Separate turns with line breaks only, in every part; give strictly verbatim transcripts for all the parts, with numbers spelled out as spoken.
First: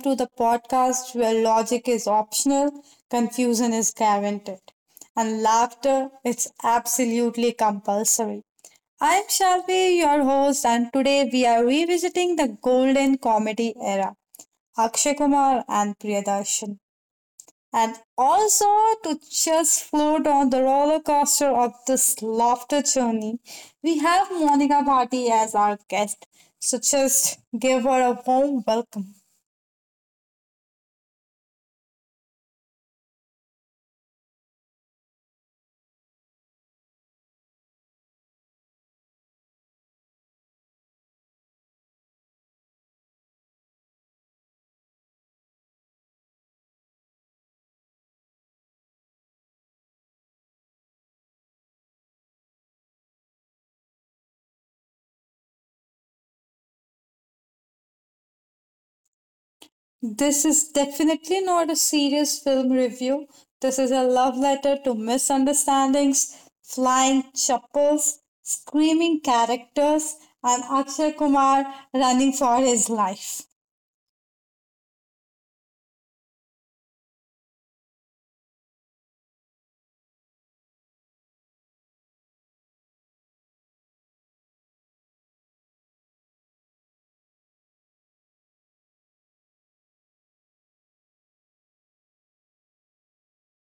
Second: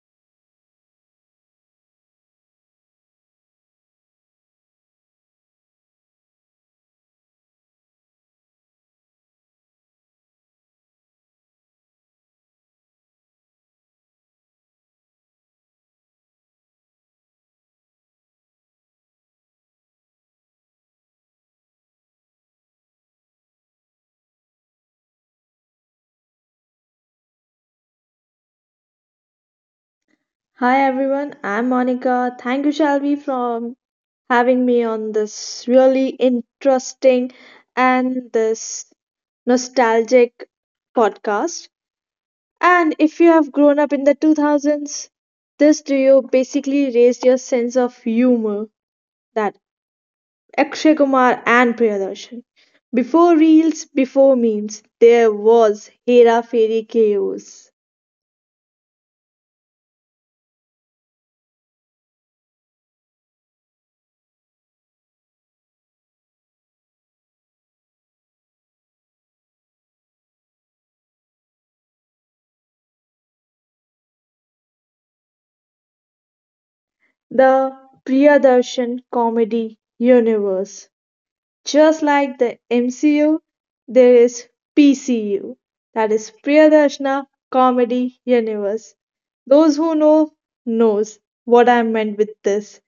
to the podcast where logic is optional, confusion is guaranteed, and laughter is absolutely compulsory. I am Shalvi, your host, and today we are revisiting the golden comedy era Akshay Kumar and Priyadarshan and also to just float on the roller coaster of this laughter journey, we have Monica Bhatti as our guest. So just give her a warm welcome.
Hi everyone, I'm Monica. Thank you, Shelby, for having me on this really interesting and this nostalgic podcast. And if you have grown up in the two thousands, this duo basically raised your sense of humor, that Akshay Kumar and Priyadarshan. Before reels, before memes, there was Hera Fairy Chaos,
This is definitely not a serious film review. This is a love letter to misunderstandings, flying chappals, screaming characters, and Akshay Kumar running for his life.
the Priyadarshan comedy universe. Just like the M C U, there is P C U, that is Priyadarshana Comedy Universe. Those who know knows what I meant with this.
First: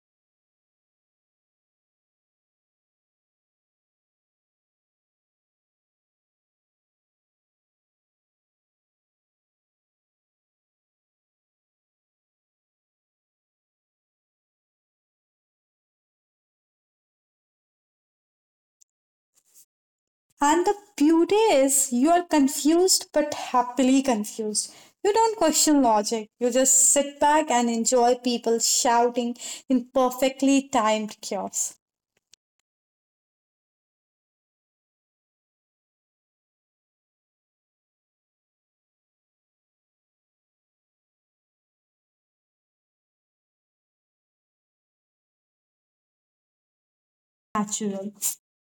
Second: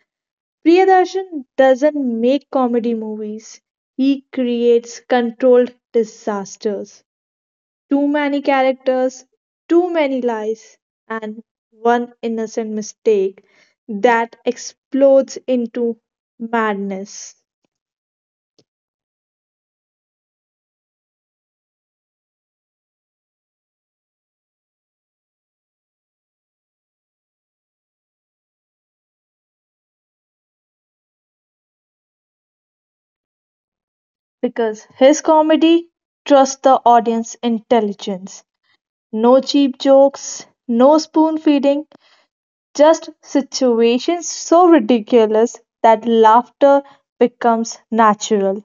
Priyadarshan doesn't make comedy movies. He creates controlled disasters. Too many characters, too many lies, and one innocent mistake that explodes into madness.
And the beauty is, you are confused but happily confused. You don't question logic, you just sit back and enjoy people shouting in perfectly timed chaos.
Because his comedy trusts the audience intelligence. No cheap jokes, no spoon feeding, just situations so ridiculous that laughter becomes
Natural.
natural.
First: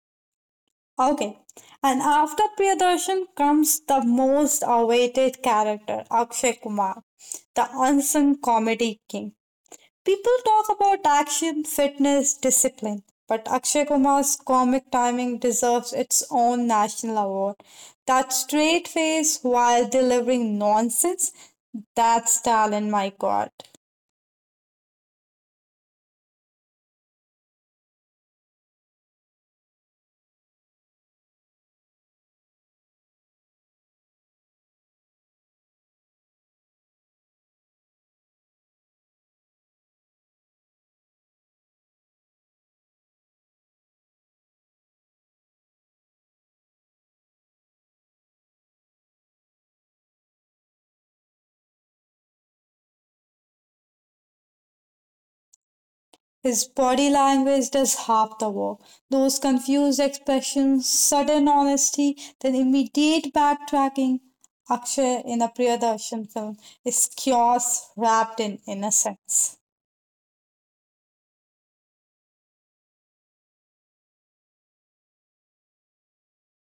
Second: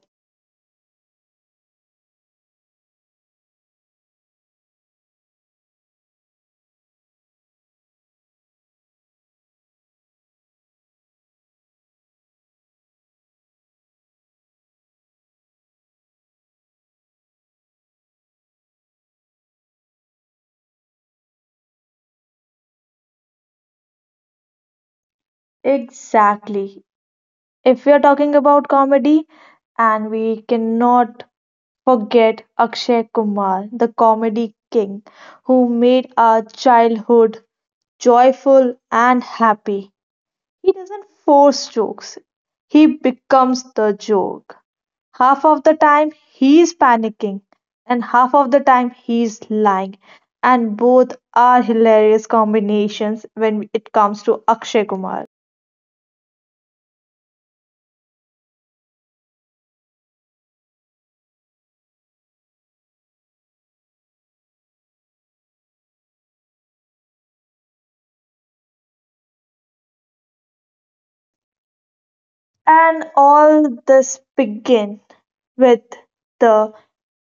Okay, and after Priyadarshan comes the most awaited character, Akshay Kumar, the unsung comedy king. People talk about action, fitness, discipline, but Akshay Kumar's comic timing deserves its own national award. That straight face while delivering nonsense, that's talent, my god.
Exactly. If we are talking about comedy, and we cannot forget Akshay Kumar, the comedy king, who made our childhood joyful and happy. He doesn't force jokes, he becomes the joke. Half of the time he's panicking, and half of the time he's lying, and both are hilarious combinations when it comes to Akshay Kumar.
His body language does half the work. Those confused expressions, sudden honesty, then immediate backtracking. Akshay in a Priyadarshan film is chaos wrapped in innocence.
And all this begin with the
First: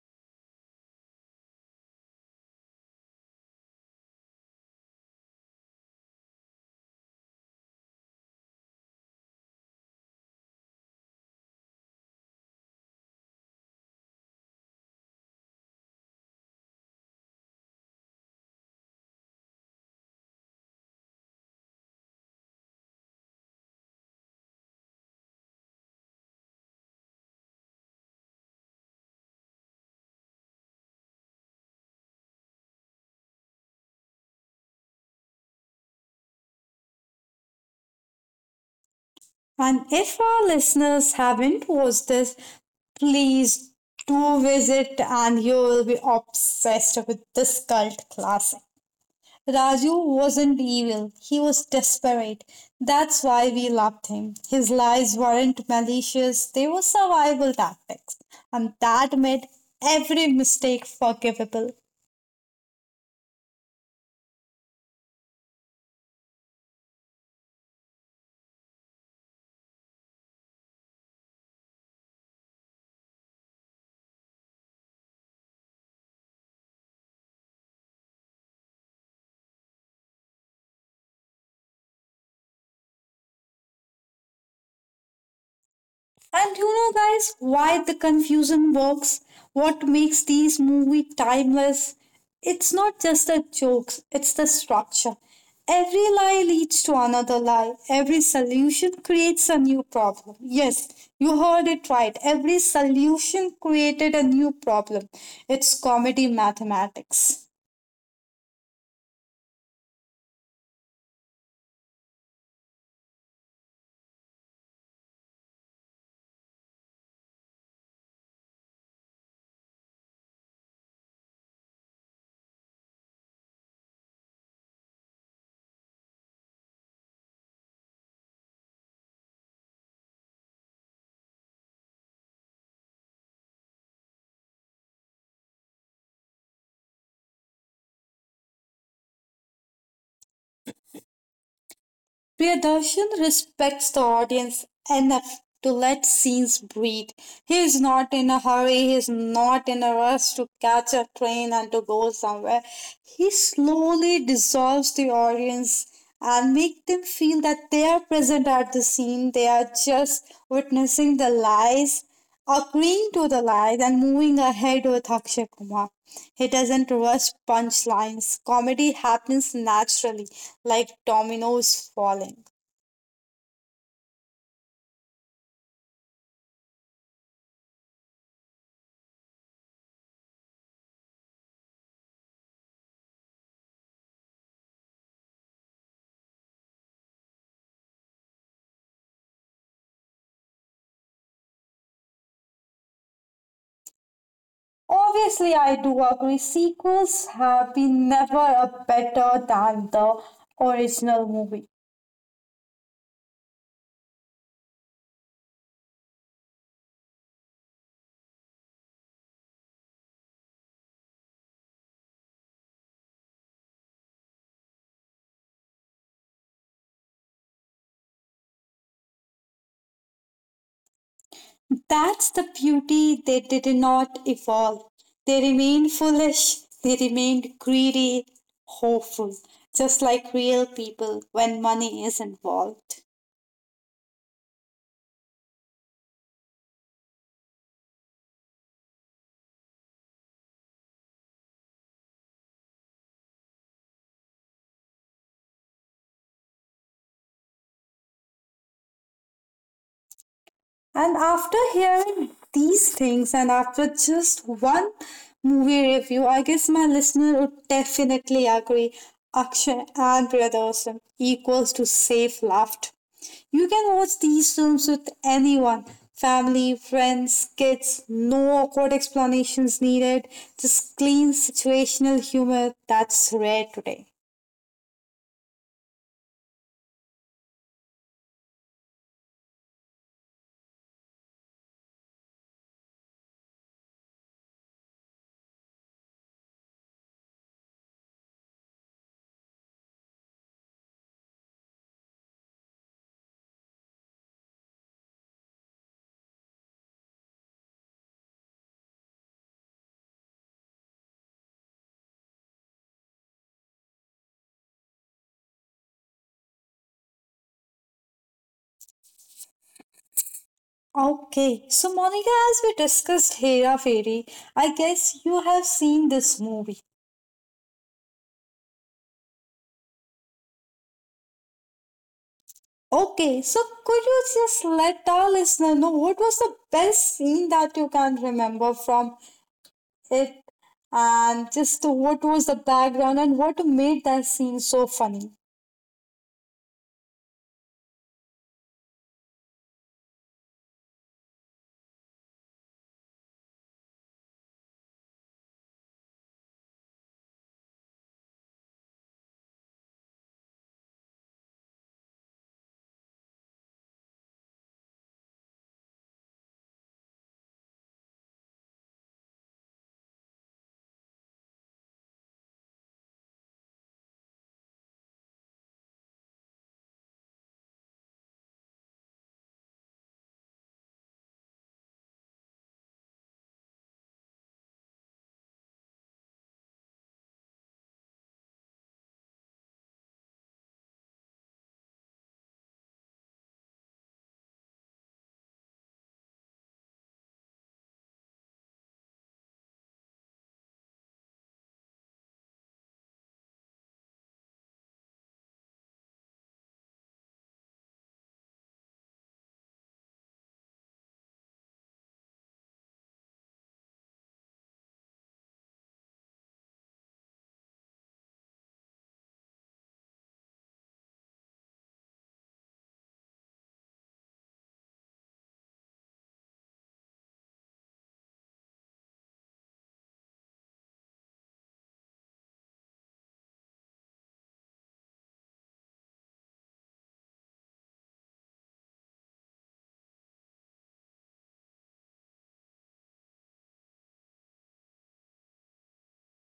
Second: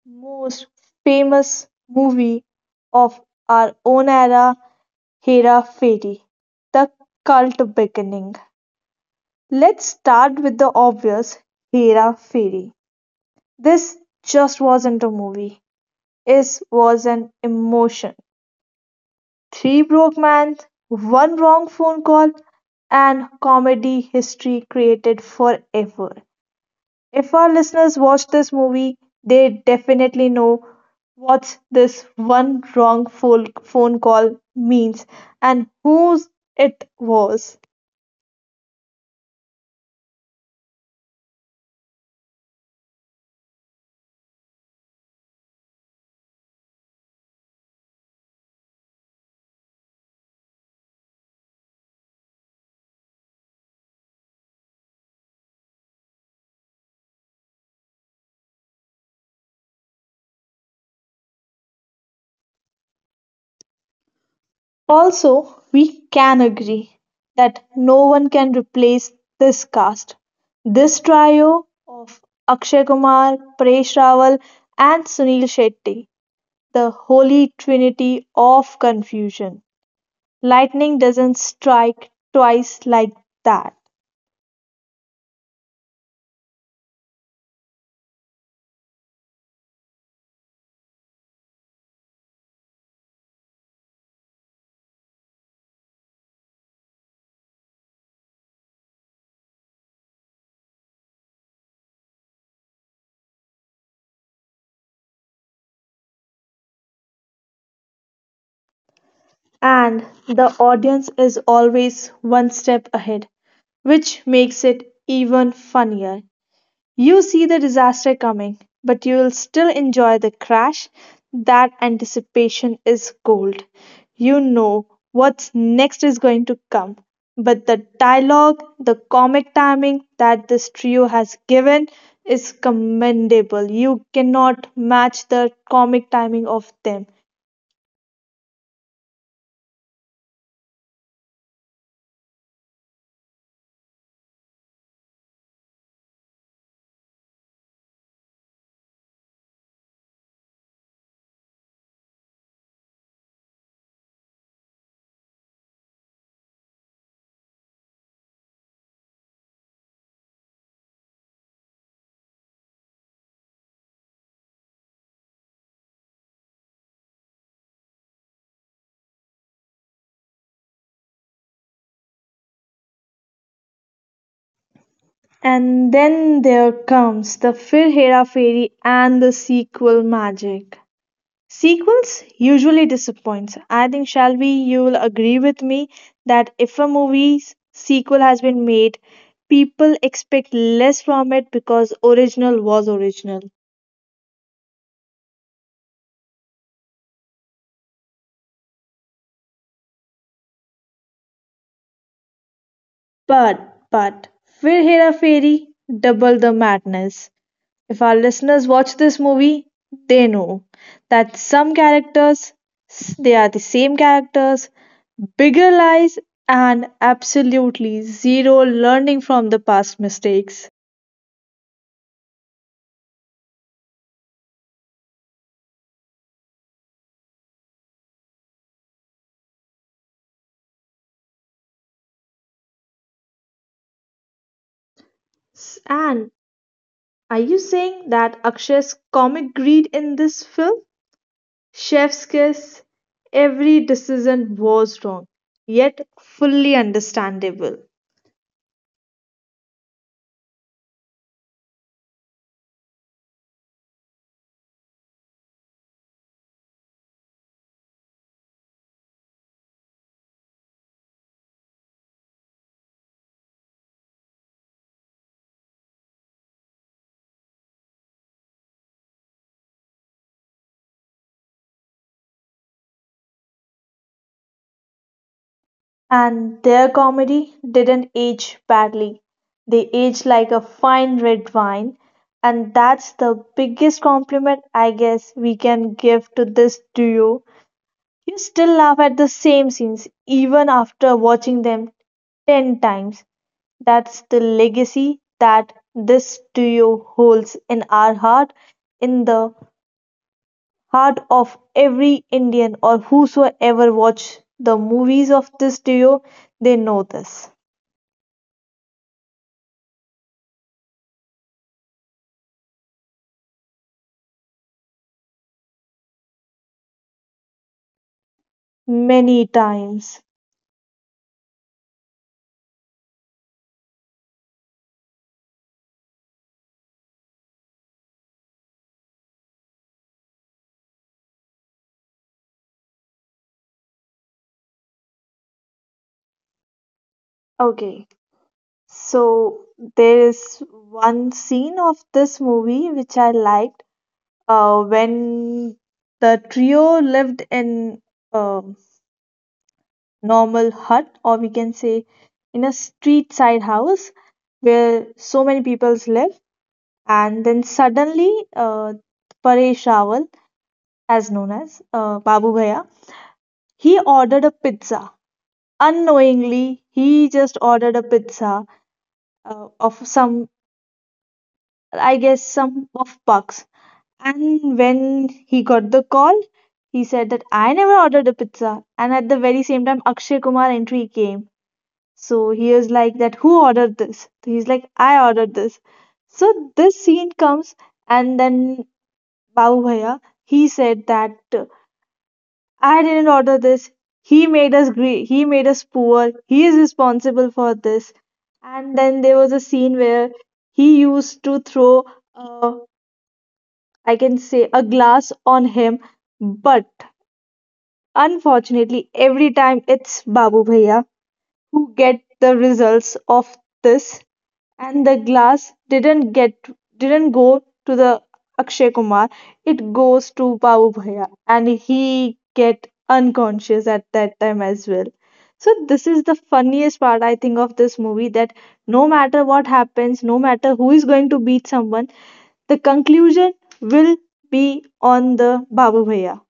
most famous movie of our own era, Hera Fairy, the cult beginning. Let's start with the obvious, Hera Fairy. This just wasn't a movie. It was an emotion. Three broke men, one wrong phone call, and comedy history created forever. If our listeners watch this movie, they definitely know what this one wrong phone phone call means and whose it was.
And if our listeners haven't watched this, please do visit and you will be obsessed with this cult classic. Raju wasn't evil, he was desperate. That's why we loved him. His lies weren't malicious, they were survival tactics. And that made every mistake forgivable.
Also, we can agree that no one can replace this cast. This trio of Akshay Kumar, Paresh Rawal, and Sunil Shetty, the holy trinity of confusion. Lightning doesn't strike twice like that.
And you know, guys, why the confusion works? What makes these movie timeless? It's not just the jokes, it's the structure. Every lie leads to another lie. Every solution creates a new problem. Yes, you heard it right. Every solution created a new problem. It's comedy mathematics.
And the audience is always one step ahead, which makes it even funnier. You see the disaster coming, but you'll still enjoy the crash. That anticipation is gold. You know what's next is going to come. But the dialogue, the comic timing that this trio has given is commendable. You cannot match the comic timing of them.
Priyadarshan respects the audience enough to let scenes breathe. He is not in a hurry, he is not in a rush to catch a train and to go somewhere. He slowly dissolves the audience and make them feel that they are present at the scene, they are just witnessing the lies. Agreeing to the lies and moving ahead with Akshay Kumar. He doesn't rush punchlines. Comedy happens naturally, like dominoes falling.
And then there comes the Fir Hera Fairy and the sequel magic. Sequels usually disappoints. I think Shelby, you'll agree with me that if a movie's sequel has been made, people expect less from it because original was original.
Obviously, I do agree. Sequels have been never a better than the original movie.
But but Fir Hera Fairy double the madness. If our listeners watch this movie, they know that some characters s- they are the same characters, bigger lies and absolutely zero learning from the past mistakes.
That's the beauty. They did not evolve. They remained foolish. They remained greedy, hopeful, just like real people when money is involved.
S- And are you saying that Akshay's comic greed in this film? Chef's kiss, every decision was wrong, yet fully understandable.
And after hearing these things, and after just one movie review, I guess my listener would definitely agree Akshay and Priyadarshan equals to safe laughter. You can watch these films with anyone family, friends, kids, no awkward explanations needed, just clean situational humor that's rare today.
And their comedy didn't age badly. They aged like a fine red wine. And that's the biggest compliment I guess we can give to this duo. You still laugh at the same scenes even after watching them ten times. That's the legacy that this duo holds in our heart, in the heart of every Indian or whosoever watch the movies of this duo. They know this
Okay, so Monica, as we discussed Hera Fairy, I guess you have seen this movie.
many times.
Okay, so could you just let our listener know what was the best scene that you can remember from it and just what was the background and what made that scene so funny?
Okay, so there is one scene of this movie which I like. Uh, when the trio lived in a normal hut, or we can say in a street side house where so many peoples live, and then suddenly uh, Paresh Rawal, as known as uh, Babu Bhaiya, he ordered a pizza. Unknowingly, he just ordered a pizza uh, of some, I guess, some of bugs. And when he got the call, he said that I never ordered a pizza. And at the very same time, Akshay Kumar entry came. So he was like that, who ordered this? So, he's like, I ordered this. So this scene comes, and then Babu Bhaiya, he said that uh, I didn't order this. He made us gre- he made us poor. He is responsible for this. And then there was a scene where he used to throw a, I can say a glass on him, but unfortunately, every time it's Babu Bhaiya who get the results of this, and the glass didn't get didn't go to the Akshay Kumar. It goes to Babu Bhaiya, and he get unconscious at that time as well. So this is the funniest part I think of this movie that no matter what happens, no matter who is going to beat someone, the conclusion will be on the Babu Bhaiya.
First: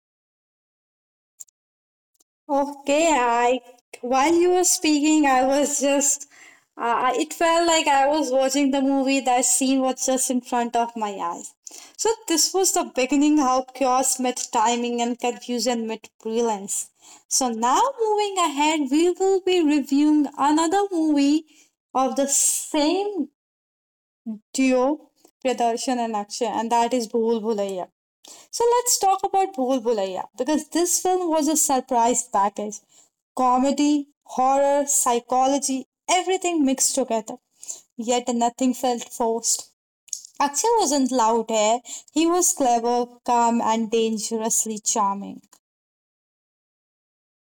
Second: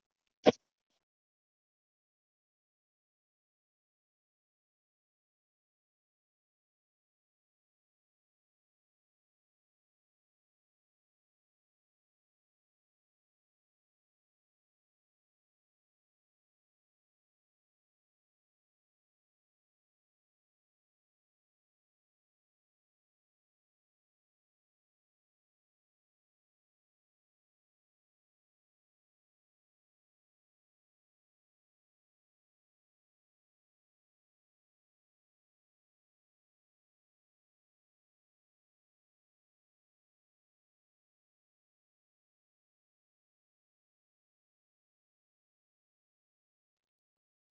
Okay, I while you were speaking, I was just uh, it felt like I was watching the movie that scene was just in front of my eyes. So this was the beginning how chaos met timing and confusion met brilliance. So now moving ahead, we will be reviewing another movie of the same duo, Pradarshan and Akshay, and that is Bhul Bhulaiya. So let's talk about Bhul Bhulaiya because this film was a surprise package. Comedy, horror, psychology, everything mixed together. Yet nothing felt forced. Akshay wasn't loud here. He was clever, calm, and dangerously charming.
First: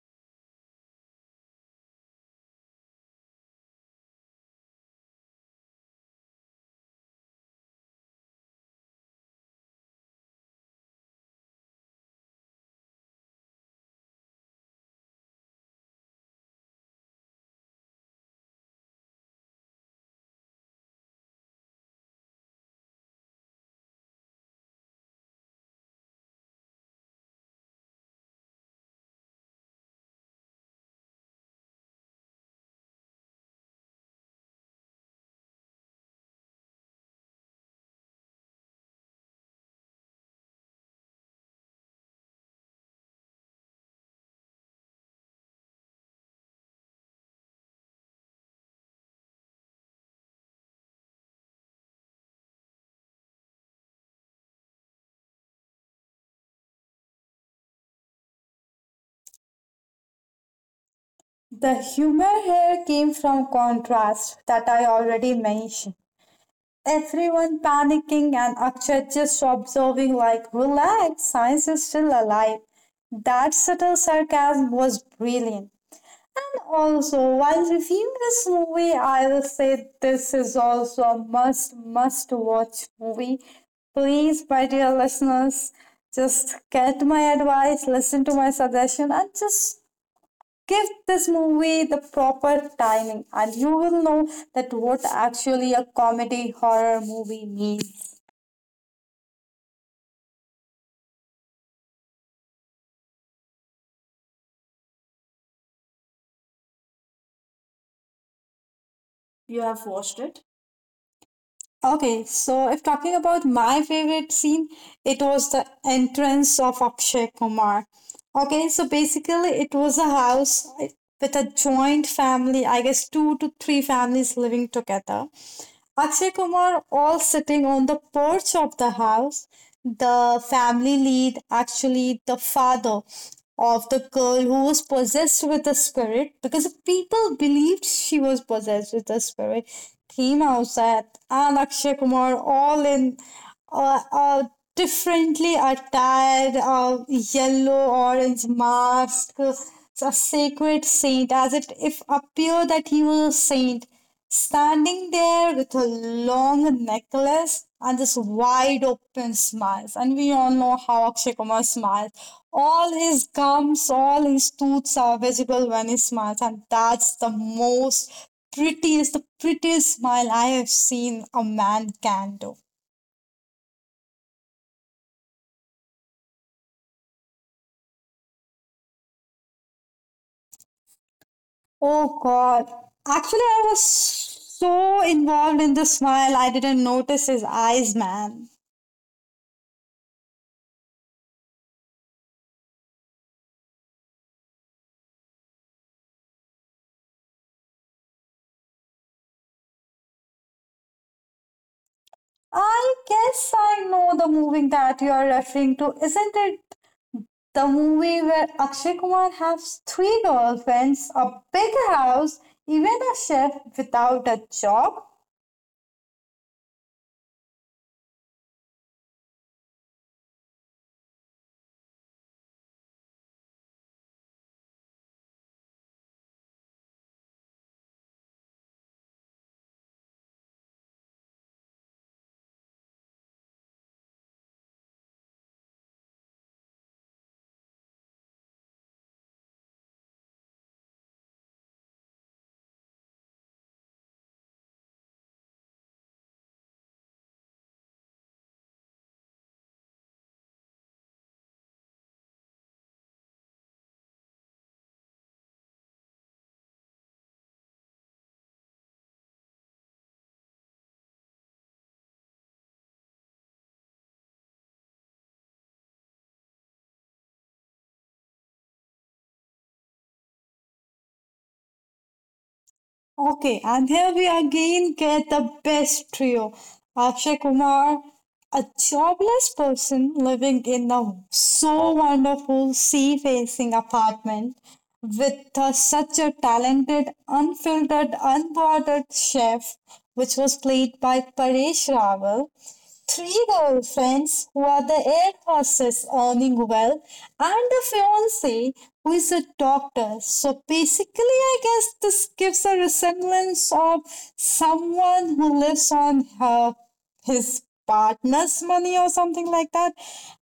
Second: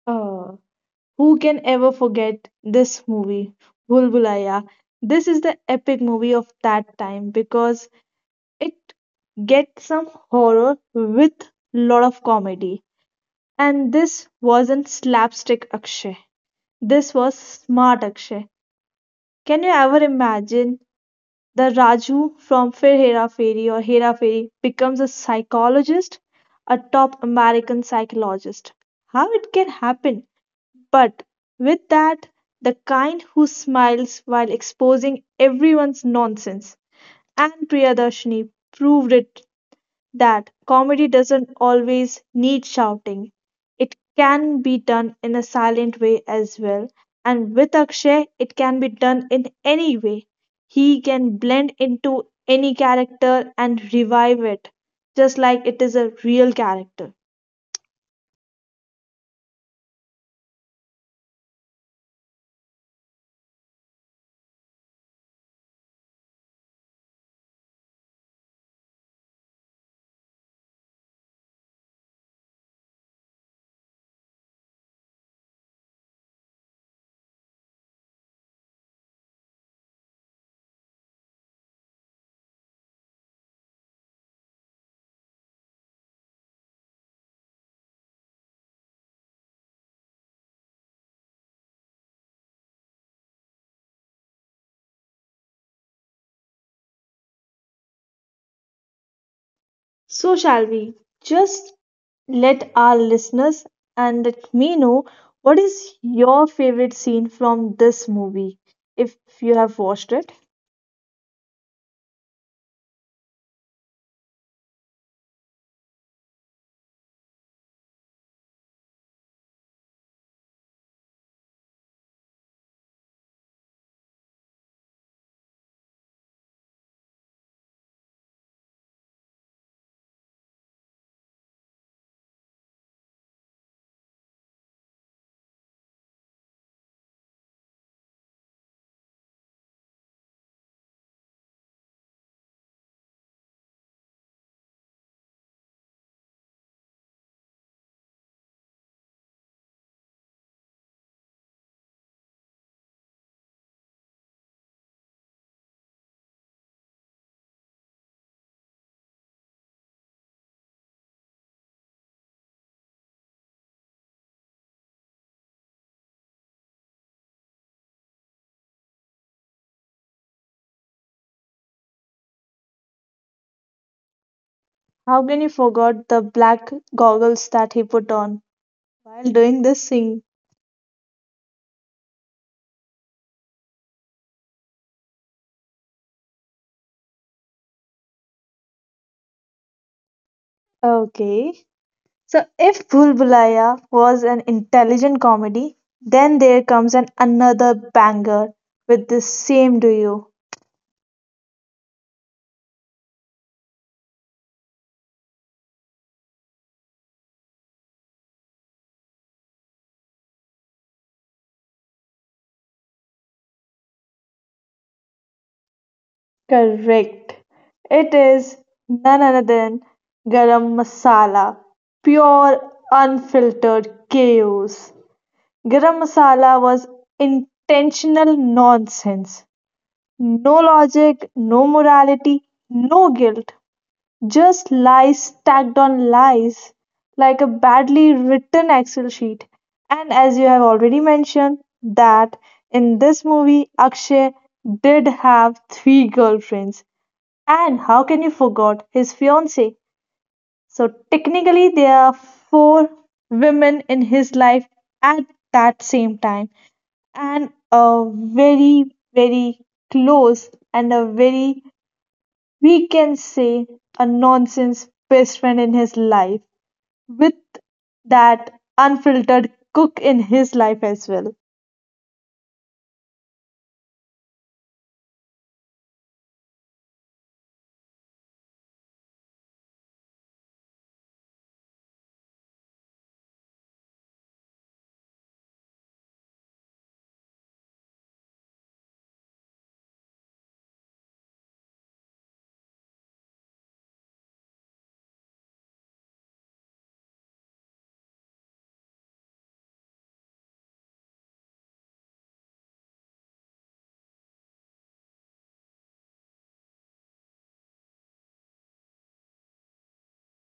Uh, who can ever forget this movie, Bulbulaya? This is the epic movie of that time because it gets some horror with lot of comedy. And this wasn't slapstick Akshay. This was smart Akshay. Can you ever imagine the Raju from Fir Hera Fairy or Hera Fairy becomes a psychologist, a top American psychologist. How it can happen? But with that, the kind who smiles while exposing everyone's nonsense. And Priyadarshini proved it that comedy doesn't always need shouting. It can be done in a silent way as well. And with Akshay, it can be done in any way. He can blend into any character and revive it, just like it is a real character.
The humor here came from contrast that I already mentioned. Everyone panicking and Akshay just observing like, relax, science is still alive. That subtle sarcasm was brilliant. And also, while reviewing this movie, I will say this is also a must, must watch movie. Please, my dear listeners, just get my advice, listen to my suggestion, and just give this movie the proper timing, and you will know that what actually a comedy horror movie means.
So, shall we just let our listeners and let me know what is your favorite scene from this movie if you have watched it?
Okay, so if talking about my favorite scene, it was the entrance of Akshay Kumar. Okay, so basically, it was a house with a joint family, I guess two to three families living together. Akshay Kumar all sitting on the porch of the house. The family lead, actually, the father of the girl who was possessed with the spirit because the people believed she was possessed with the spirit. Came outside and Akshay Kumar all in uh, uh, differently attired uh, yellow, orange mask, a sacred saint, as it if appeared that he was a saint standing there with a long necklace and this wide open smiles. And we all know how Akshay Kumar smiles. All his gums, all his teeth are visible when he smiles, and that's the most prettiest, the prettiest smile I have seen a man can do.
How can you forget the black goggles that he put on while doing this scene?
Oh God! Actually, I was so involved in the smile, I didn't notice his eyes, man.
Okay. So if Bhul Bhulaiya was an intelligent comedy, then there comes an another banger with the same do you.
I guess I know the movie that you are referring to. Isn't it the movie where Akshay Kumar has three girlfriends, a big house, even a chef without a job.
Correct. It is none other than Garam Masala. Pure unfiltered chaos. Garam Masala was intentional nonsense. No logic, no morality, no guilt, just lies stacked on lies like a badly written Excel sheet. And as you have already mentioned, that in this movie, Akshay did have three girlfriends. And how can you forget his fiancee? So technically, there are four women in his life at that same time, and a very, very close and a very, we can say, a nonsense best friend in his life with that unfiltered cook in his life as well.
Okay, and here we again get the best trio Akshay Kumar, a jobless person living in a so wonderful sea facing apartment with uh, such a talented, unfiltered, unbothered chef, which was played by Paresh Rawal, Three girlfriends who are the air hostess earning well, and the fiance who is a doctor. So basically, I guess this gives a resemblance of someone who lives on her, his partner's money or something like that.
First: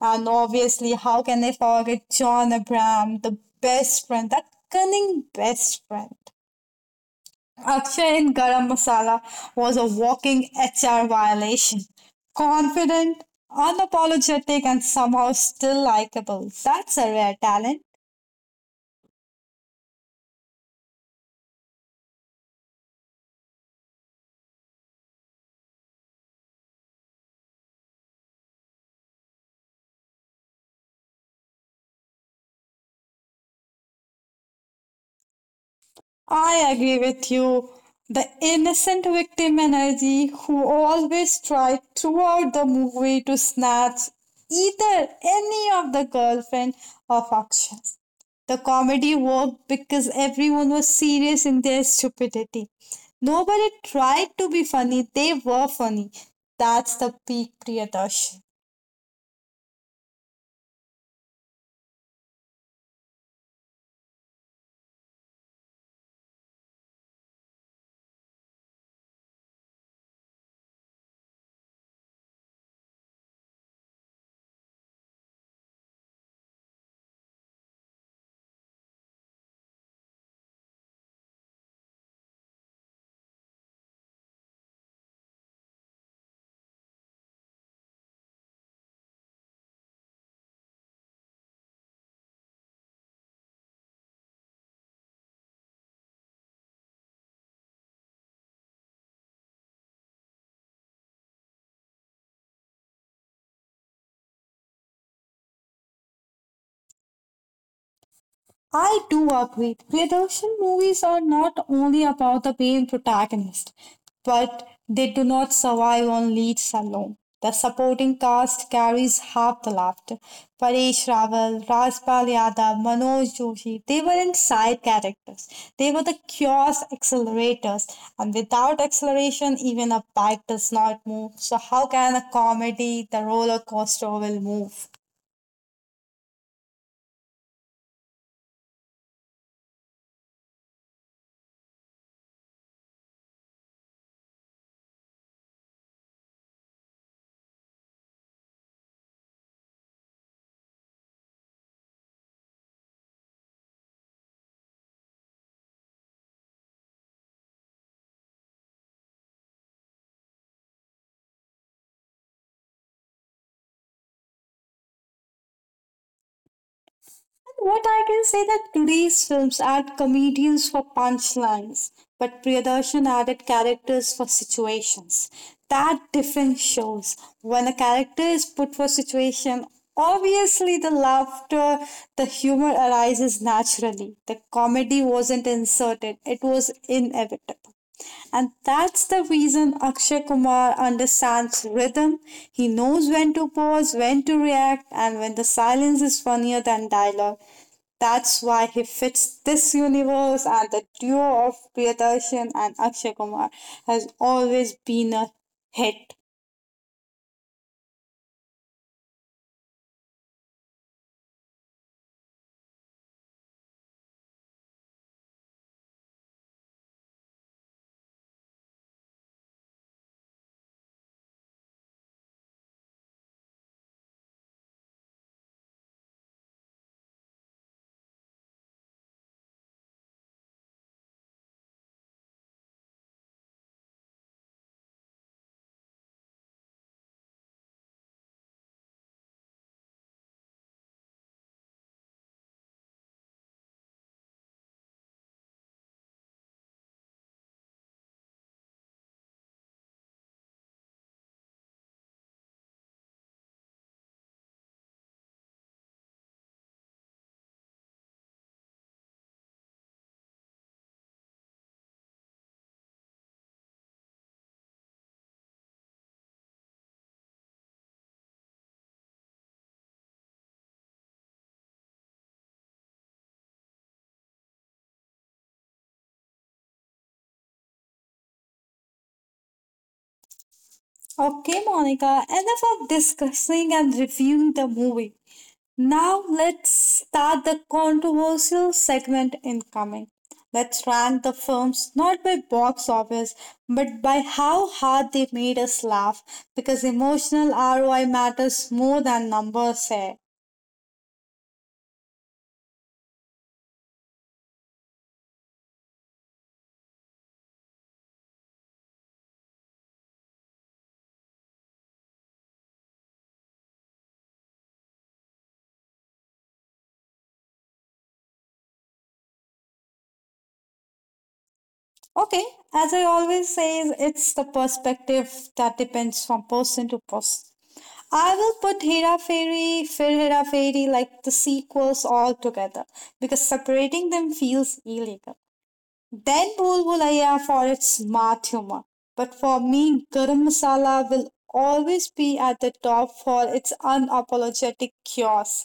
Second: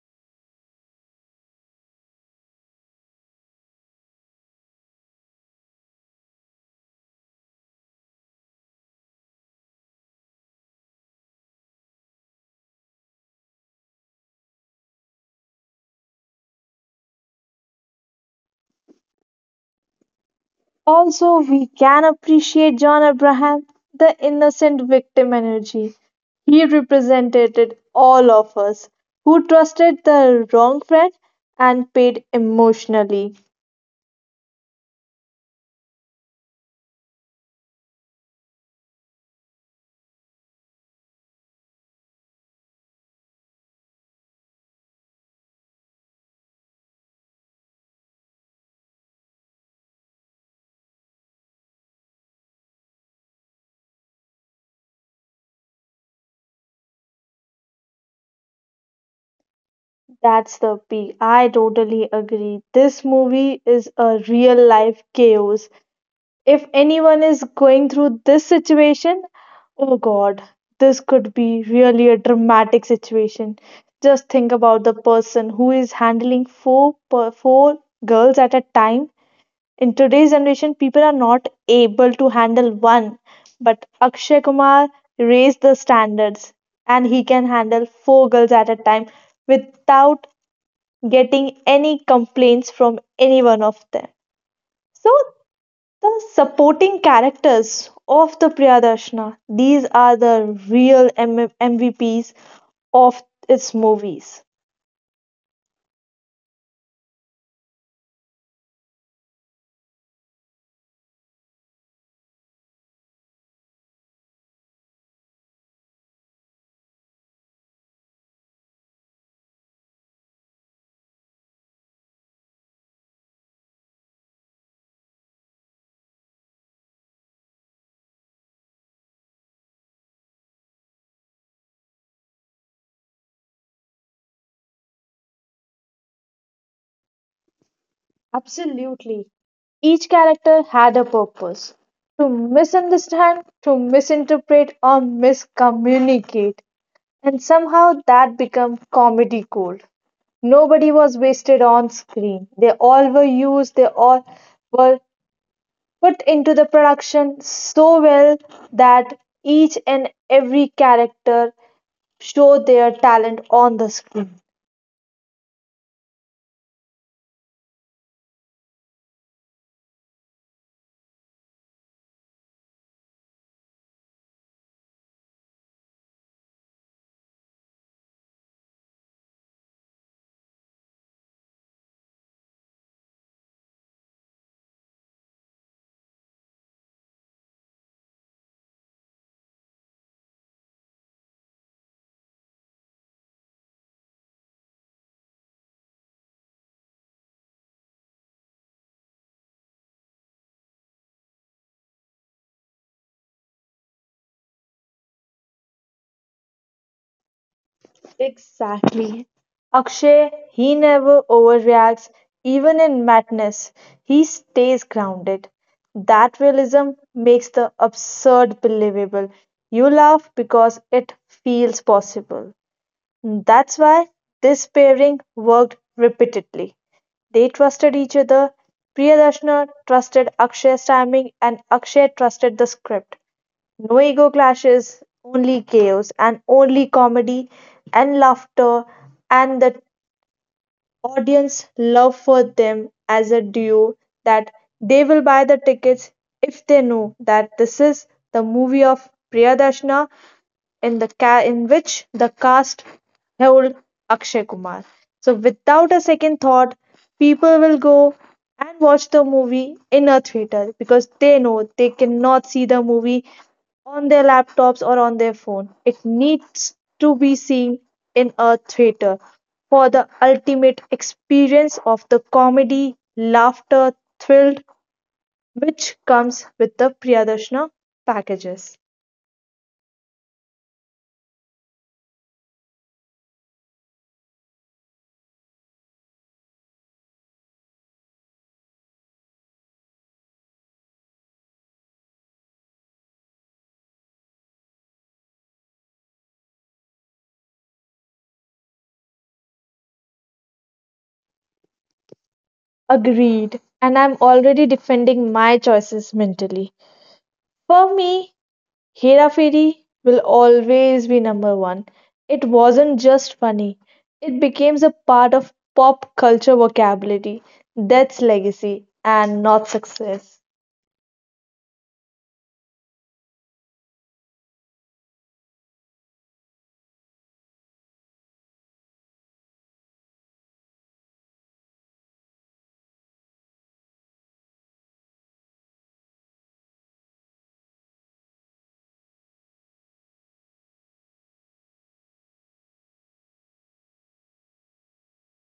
And obviously, how can I forget John Abraham, the best friend, that cunning best friend? Akshay in Garam Masala was a walking H R violation. Confident, unapologetic, and somehow still likable. That's a rare talent.
Also, we can appreciate John Abraham, the innocent victim energy. He represented all of us who trusted the wrong friend and paid emotionally.
I agree with you. The innocent victim energy who always tried throughout the movie to snatch either any of the girlfriend of Akshay. The comedy worked because everyone was serious in their stupidity. Nobody tried to be funny, they were funny. That's the peak Priyadarshan.
That's the peak. I totally agree. This movie is a real life chaos. If anyone is going through this situation, oh god, this could be really a dramatic situation. Just think about the person who is handling four per, four girls at a time. In today's generation, people are not able to handle one, but Akshay Kumar raised the standards and he can handle four girls at a time without getting any complaints from any one of them. So the supporting characters of the Priyadarshana, these are the real M- MVPs of its movies.
I do agree. Production movies are not only about the main protagonist, but they do not survive on leads alone. The supporting cast carries half the laughter. Paresh Rawal, Rajpal Yadav, Manoj Joshi, they weren't side characters. They were the chaos accelerators. And without acceleration, even a bike does not move. So how can a comedy, the roller coaster will move?
Absolutely. Each character had a purpose to misunderstand, to misinterpret, or miscommunicate. And somehow that became comedy gold. Nobody was wasted on screen. They all were used, they all were put into the production so well that each and every character show their talent on the screen.
What I can say that today's films add comedians for punchlines, but Priyadarshan added characters for situations. That difference shows. When a character is put for situation, obviously the laughter, the humor arises naturally. The comedy wasn't inserted; it was inevitable. And that's the reason Akshay Kumar understands rhythm. He knows when to pause, when to react, and when the silence is funnier than dialogue. That's why he fits this universe, and the duo of Priyadarshan and Akshay Kumar has always been a hit.
Exactly. Akshay, he never overreacts, even in madness. He stays grounded. That realism makes the absurd believable. You laugh because it feels possible. That's why this pairing worked repeatedly. They trusted each other. Priyadarshana trusted Akshay's timing and Akshay trusted the script. No ego clashes, only chaos and only comedy and laughter and the audience love for them as a duo, that they will buy the tickets if they know that this is the movie of Priyadarshana in the ca- in which the cast held Akshay Kumar. So without a second thought, people will go and watch the movie in a theater because they know they cannot see the movie on their laptops or on their phone. It needs to be seen in a theater for the ultimate experience of the comedy, laughter, thrill which comes with the Priyadarshana packages.
Okay, Monica, enough of discussing and reviewing the movie. Now let's start the controversial segment incoming. Let's rank the films not by box office but by how hard they made us laugh because emotional R O I matters more than numbers say.
Agreed. And I'm already defending my choices mentally. For me, Hera Fairy will always be number one. It wasn't just funny, it became a part of pop culture vocabulary. That's legacy and not success.
Okay, as I always say, it's the perspective that depends from person to person. I will put Hera Fairy, Fir Hera Fairy, like the sequels all together because separating them feels illegal. Then Bhulbhulaiya for its smart humor. But for me, Garam Masala will always be at the top for its unapologetic chaos.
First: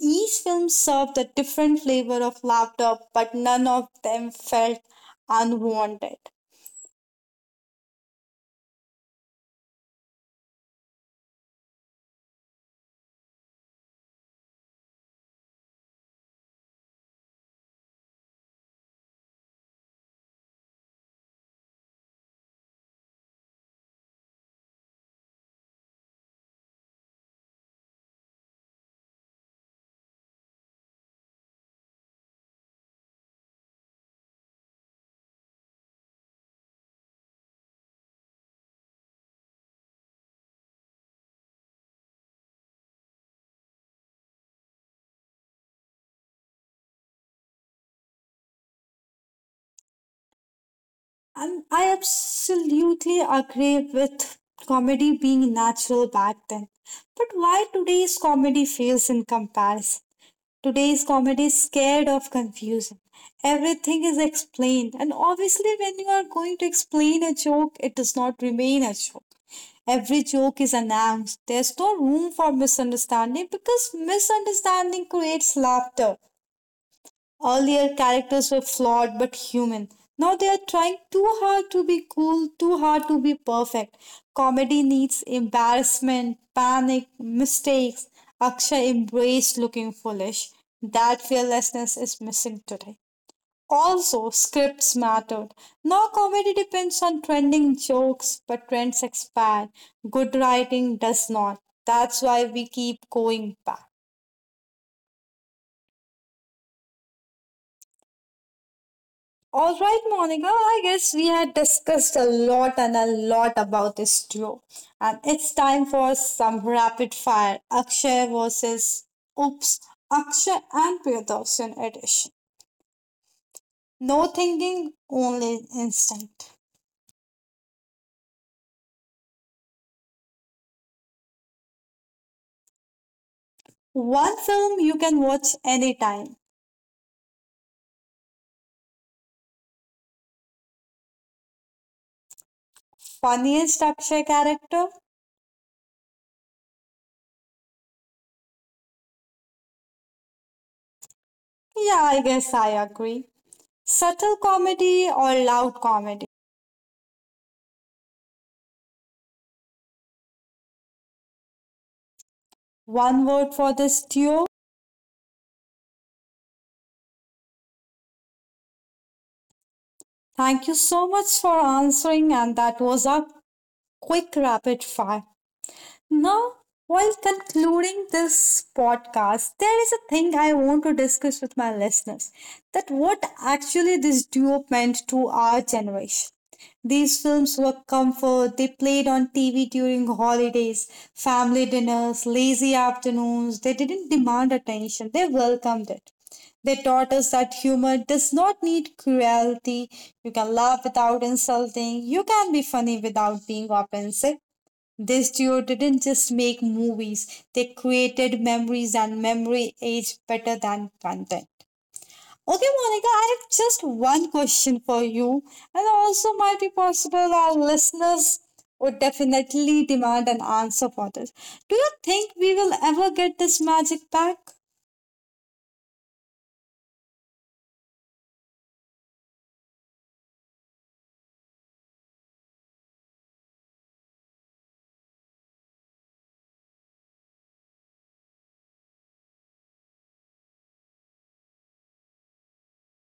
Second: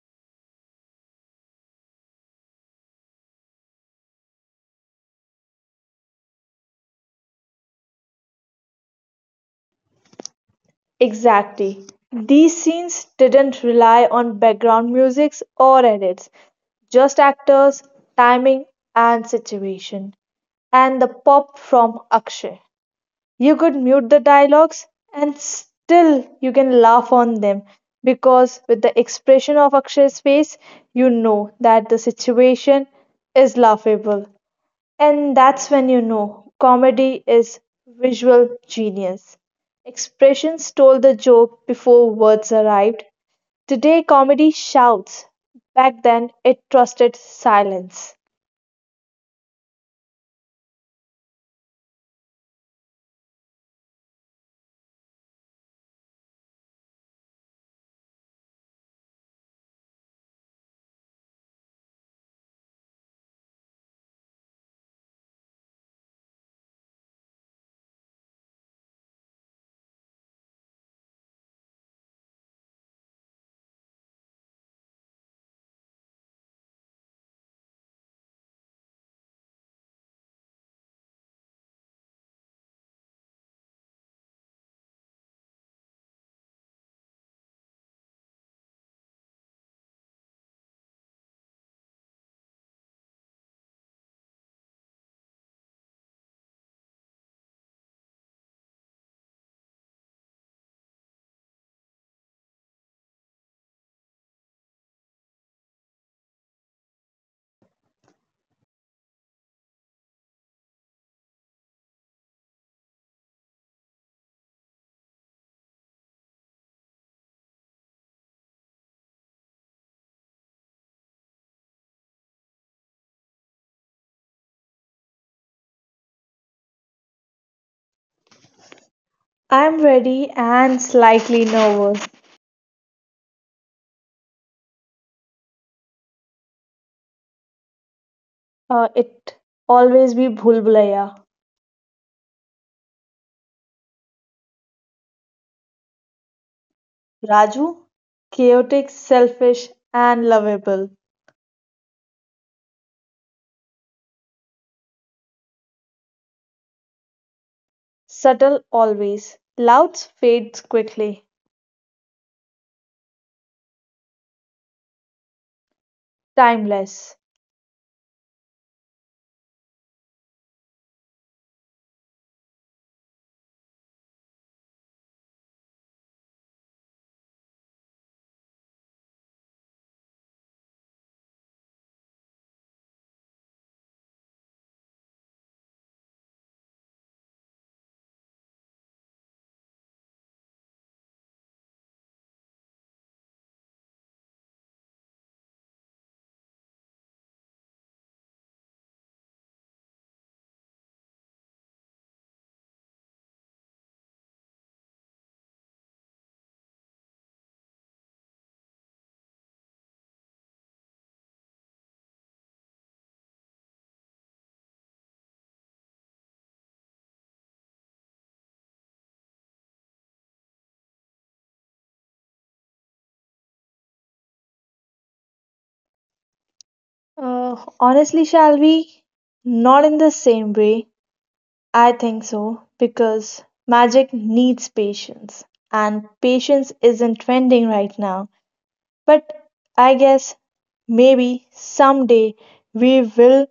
Each film served a different flavor of laughter, but none of them felt unwanted.
Exactly. These scenes didn't rely on background musics or edits, just actors, timing, and situation. And the pop from Akshay. You could mute the dialogues and still you can laugh on them because with the expression of Akshay's face, you know that the situation is laughable. And that's when you know comedy is visual genius. Expressions stole the joke before words arrived. Today, comedy shouts. Back then, it trusted silence.
And I absolutely agree with comedy being natural back then. But why today's comedy fails in comparison? Today's comedy is scared of confusion. Everything is explained, and obviously, when you are going to explain a joke, it does not remain a joke. Every joke is announced. There's no room for misunderstanding because misunderstanding creates laughter. Earlier, characters were flawed but human. Now they are trying too hard to be cool, too hard to be perfect. Comedy needs embarrassment, panic, mistakes. Akshay embraced looking foolish. That fearlessness is missing today. Also, scripts mattered. Now comedy depends on trending jokes, but trends expand. Good writing does not. That's why we keep going back. All right, Monica, I guess we had discussed a lot and a lot about this duo. And it's time for some rapid fire Akshay versus Oops, Akshay and Priyadarshan edition. No thinking, only instinct.
I'm ready and slightly nervous.
One film you can watch anytime.
Uh, it always be Bhul Bhulaiya.
Funniest Akshay character?
Raju, chaotic, selfish, and lovable.
Yeah, I guess I agree. Subtle comedy or loud comedy?
Subtle always. Louds fades quickly.
One word for this duo.
Timeless.
Thank you so much for answering, and that was a quick rapid fire. Now, while concluding this podcast, there is a thing I want to discuss with my listeners that what actually this duo meant to our generation. These films were comfort, they played on T V during holidays, family dinners, lazy afternoons. They didn't demand attention, they welcomed it. They taught us that humor does not need cruelty. You can laugh without insulting. You can be funny without being offensive. This duo didn't just make movies, they created memories and memory age better than content. Okay, Monica, I have just one question for you, and also might be possible our listeners would definitely demand an answer for this. Do you think we will ever get this magic back?
Uh, honestly, shall we? Not in the same way. I think so, because magic needs patience, and patience isn't trending right now. But I guess maybe someday we will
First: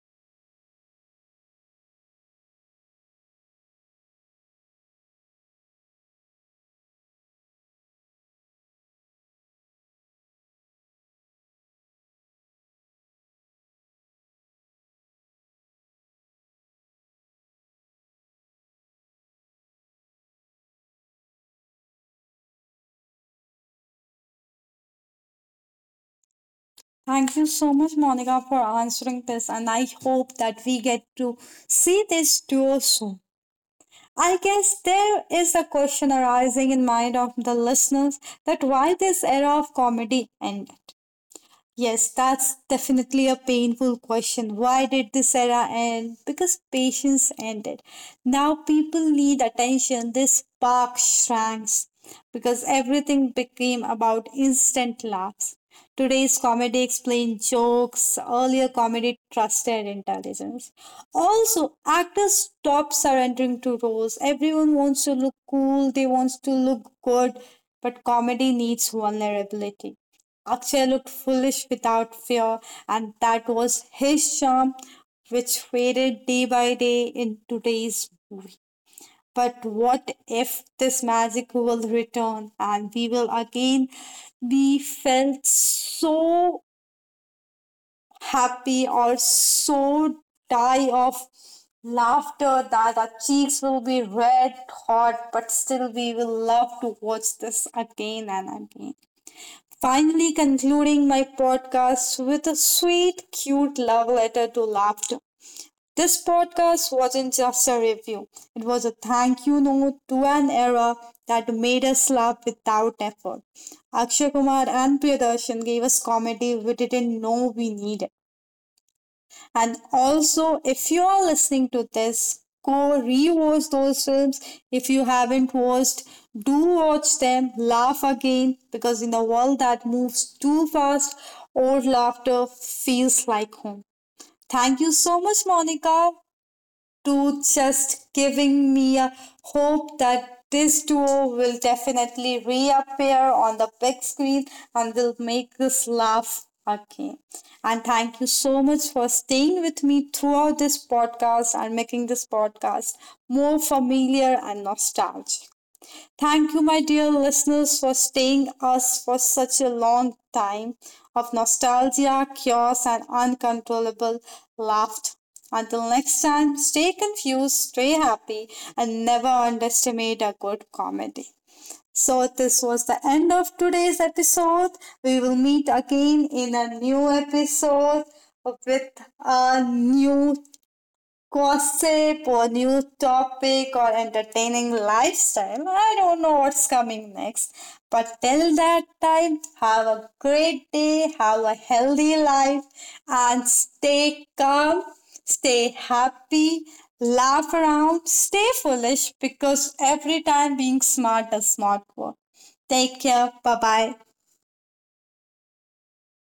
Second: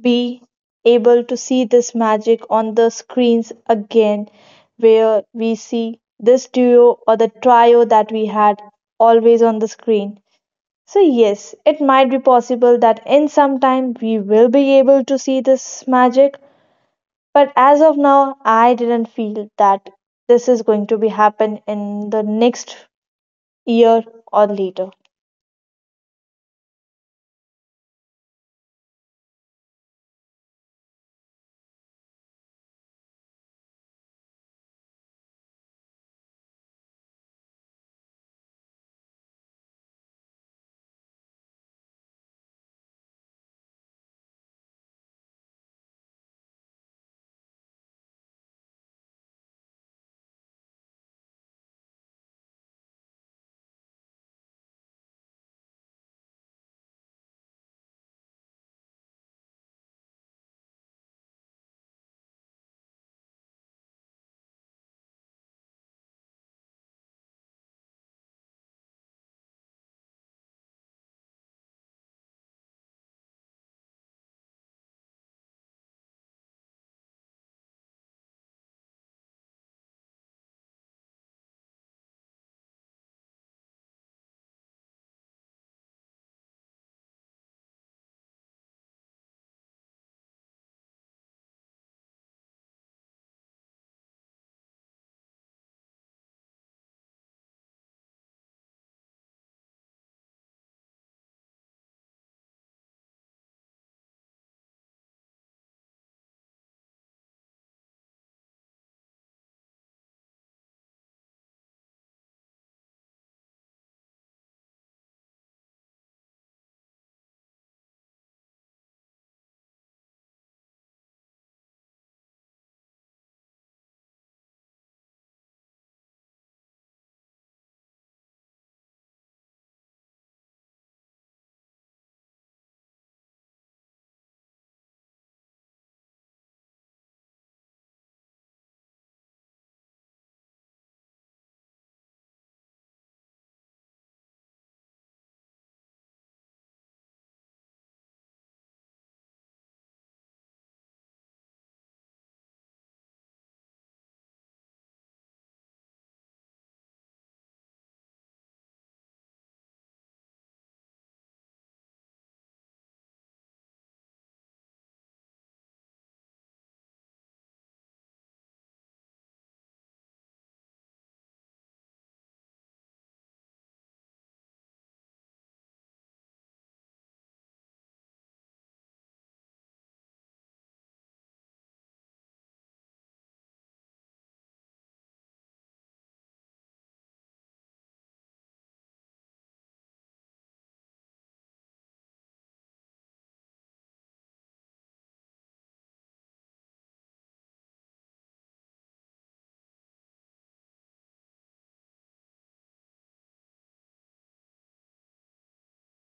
be able to see this magic on the screens again, where we see this duo or the trio that we had always on the screen. So, yes, it might be possible that in some time we will be able to see this magic, but as of now, I didn't feel that this is going to be happen in the next year or later.
Thank you so much, Monica, for answering this, and I hope that we get to see this duo soon. I guess there is a question arising in mind of the listeners that why this era of comedy end. Yes, that's definitely a painful question. Why did this era end? Because patience ended. Now people need attention. This spark shrank because everything became about instant laughs. Today's comedy explains jokes. Earlier comedy trusted intelligence. Also, actors stop surrendering to roles. Everyone wants to look cool. They want to look good. But comedy needs vulnerability. Akshay looked foolish without fear, and that was his charm, which faded day by day in today's movie. But what if this magic will return and we will again be felt so happy or so die of laughter that our cheeks will be red hot, but still we will love to watch this again and again finally concluding my podcast with a sweet, cute love letter to laughter. This podcast wasn't just a review, it was a thank you note to an era that made us laugh without effort. Akshay Kumar and Priyadarshan gave us comedy we didn't know we needed. And also, if you are listening to this, go rewatch those films. If you haven't watched, do watch them, laugh again, because in a world that moves too fast, old laughter feels like home. Thank you so much, Monica, to just giving me a hope that this duo will definitely reappear on the big screen and will make us laugh again. And thank you so much for staying with me throughout this podcast and making this podcast more familiar and nostalgic. Thank you, my dear listeners, for staying us for such a long time of nostalgia, chaos, and uncontrollable laughter. Until next time, stay confused, stay happy, and never underestimate a good comedy. So, this was the end of today's episode. We will meet again in a new episode with a new gossip or new topic or entertaining lifestyle. I don't know what's coming next. But till that time, have a great day, have a healthy life, and stay calm, stay happy, laugh around, stay foolish because every time being smart is not work. Take care. Bye bye.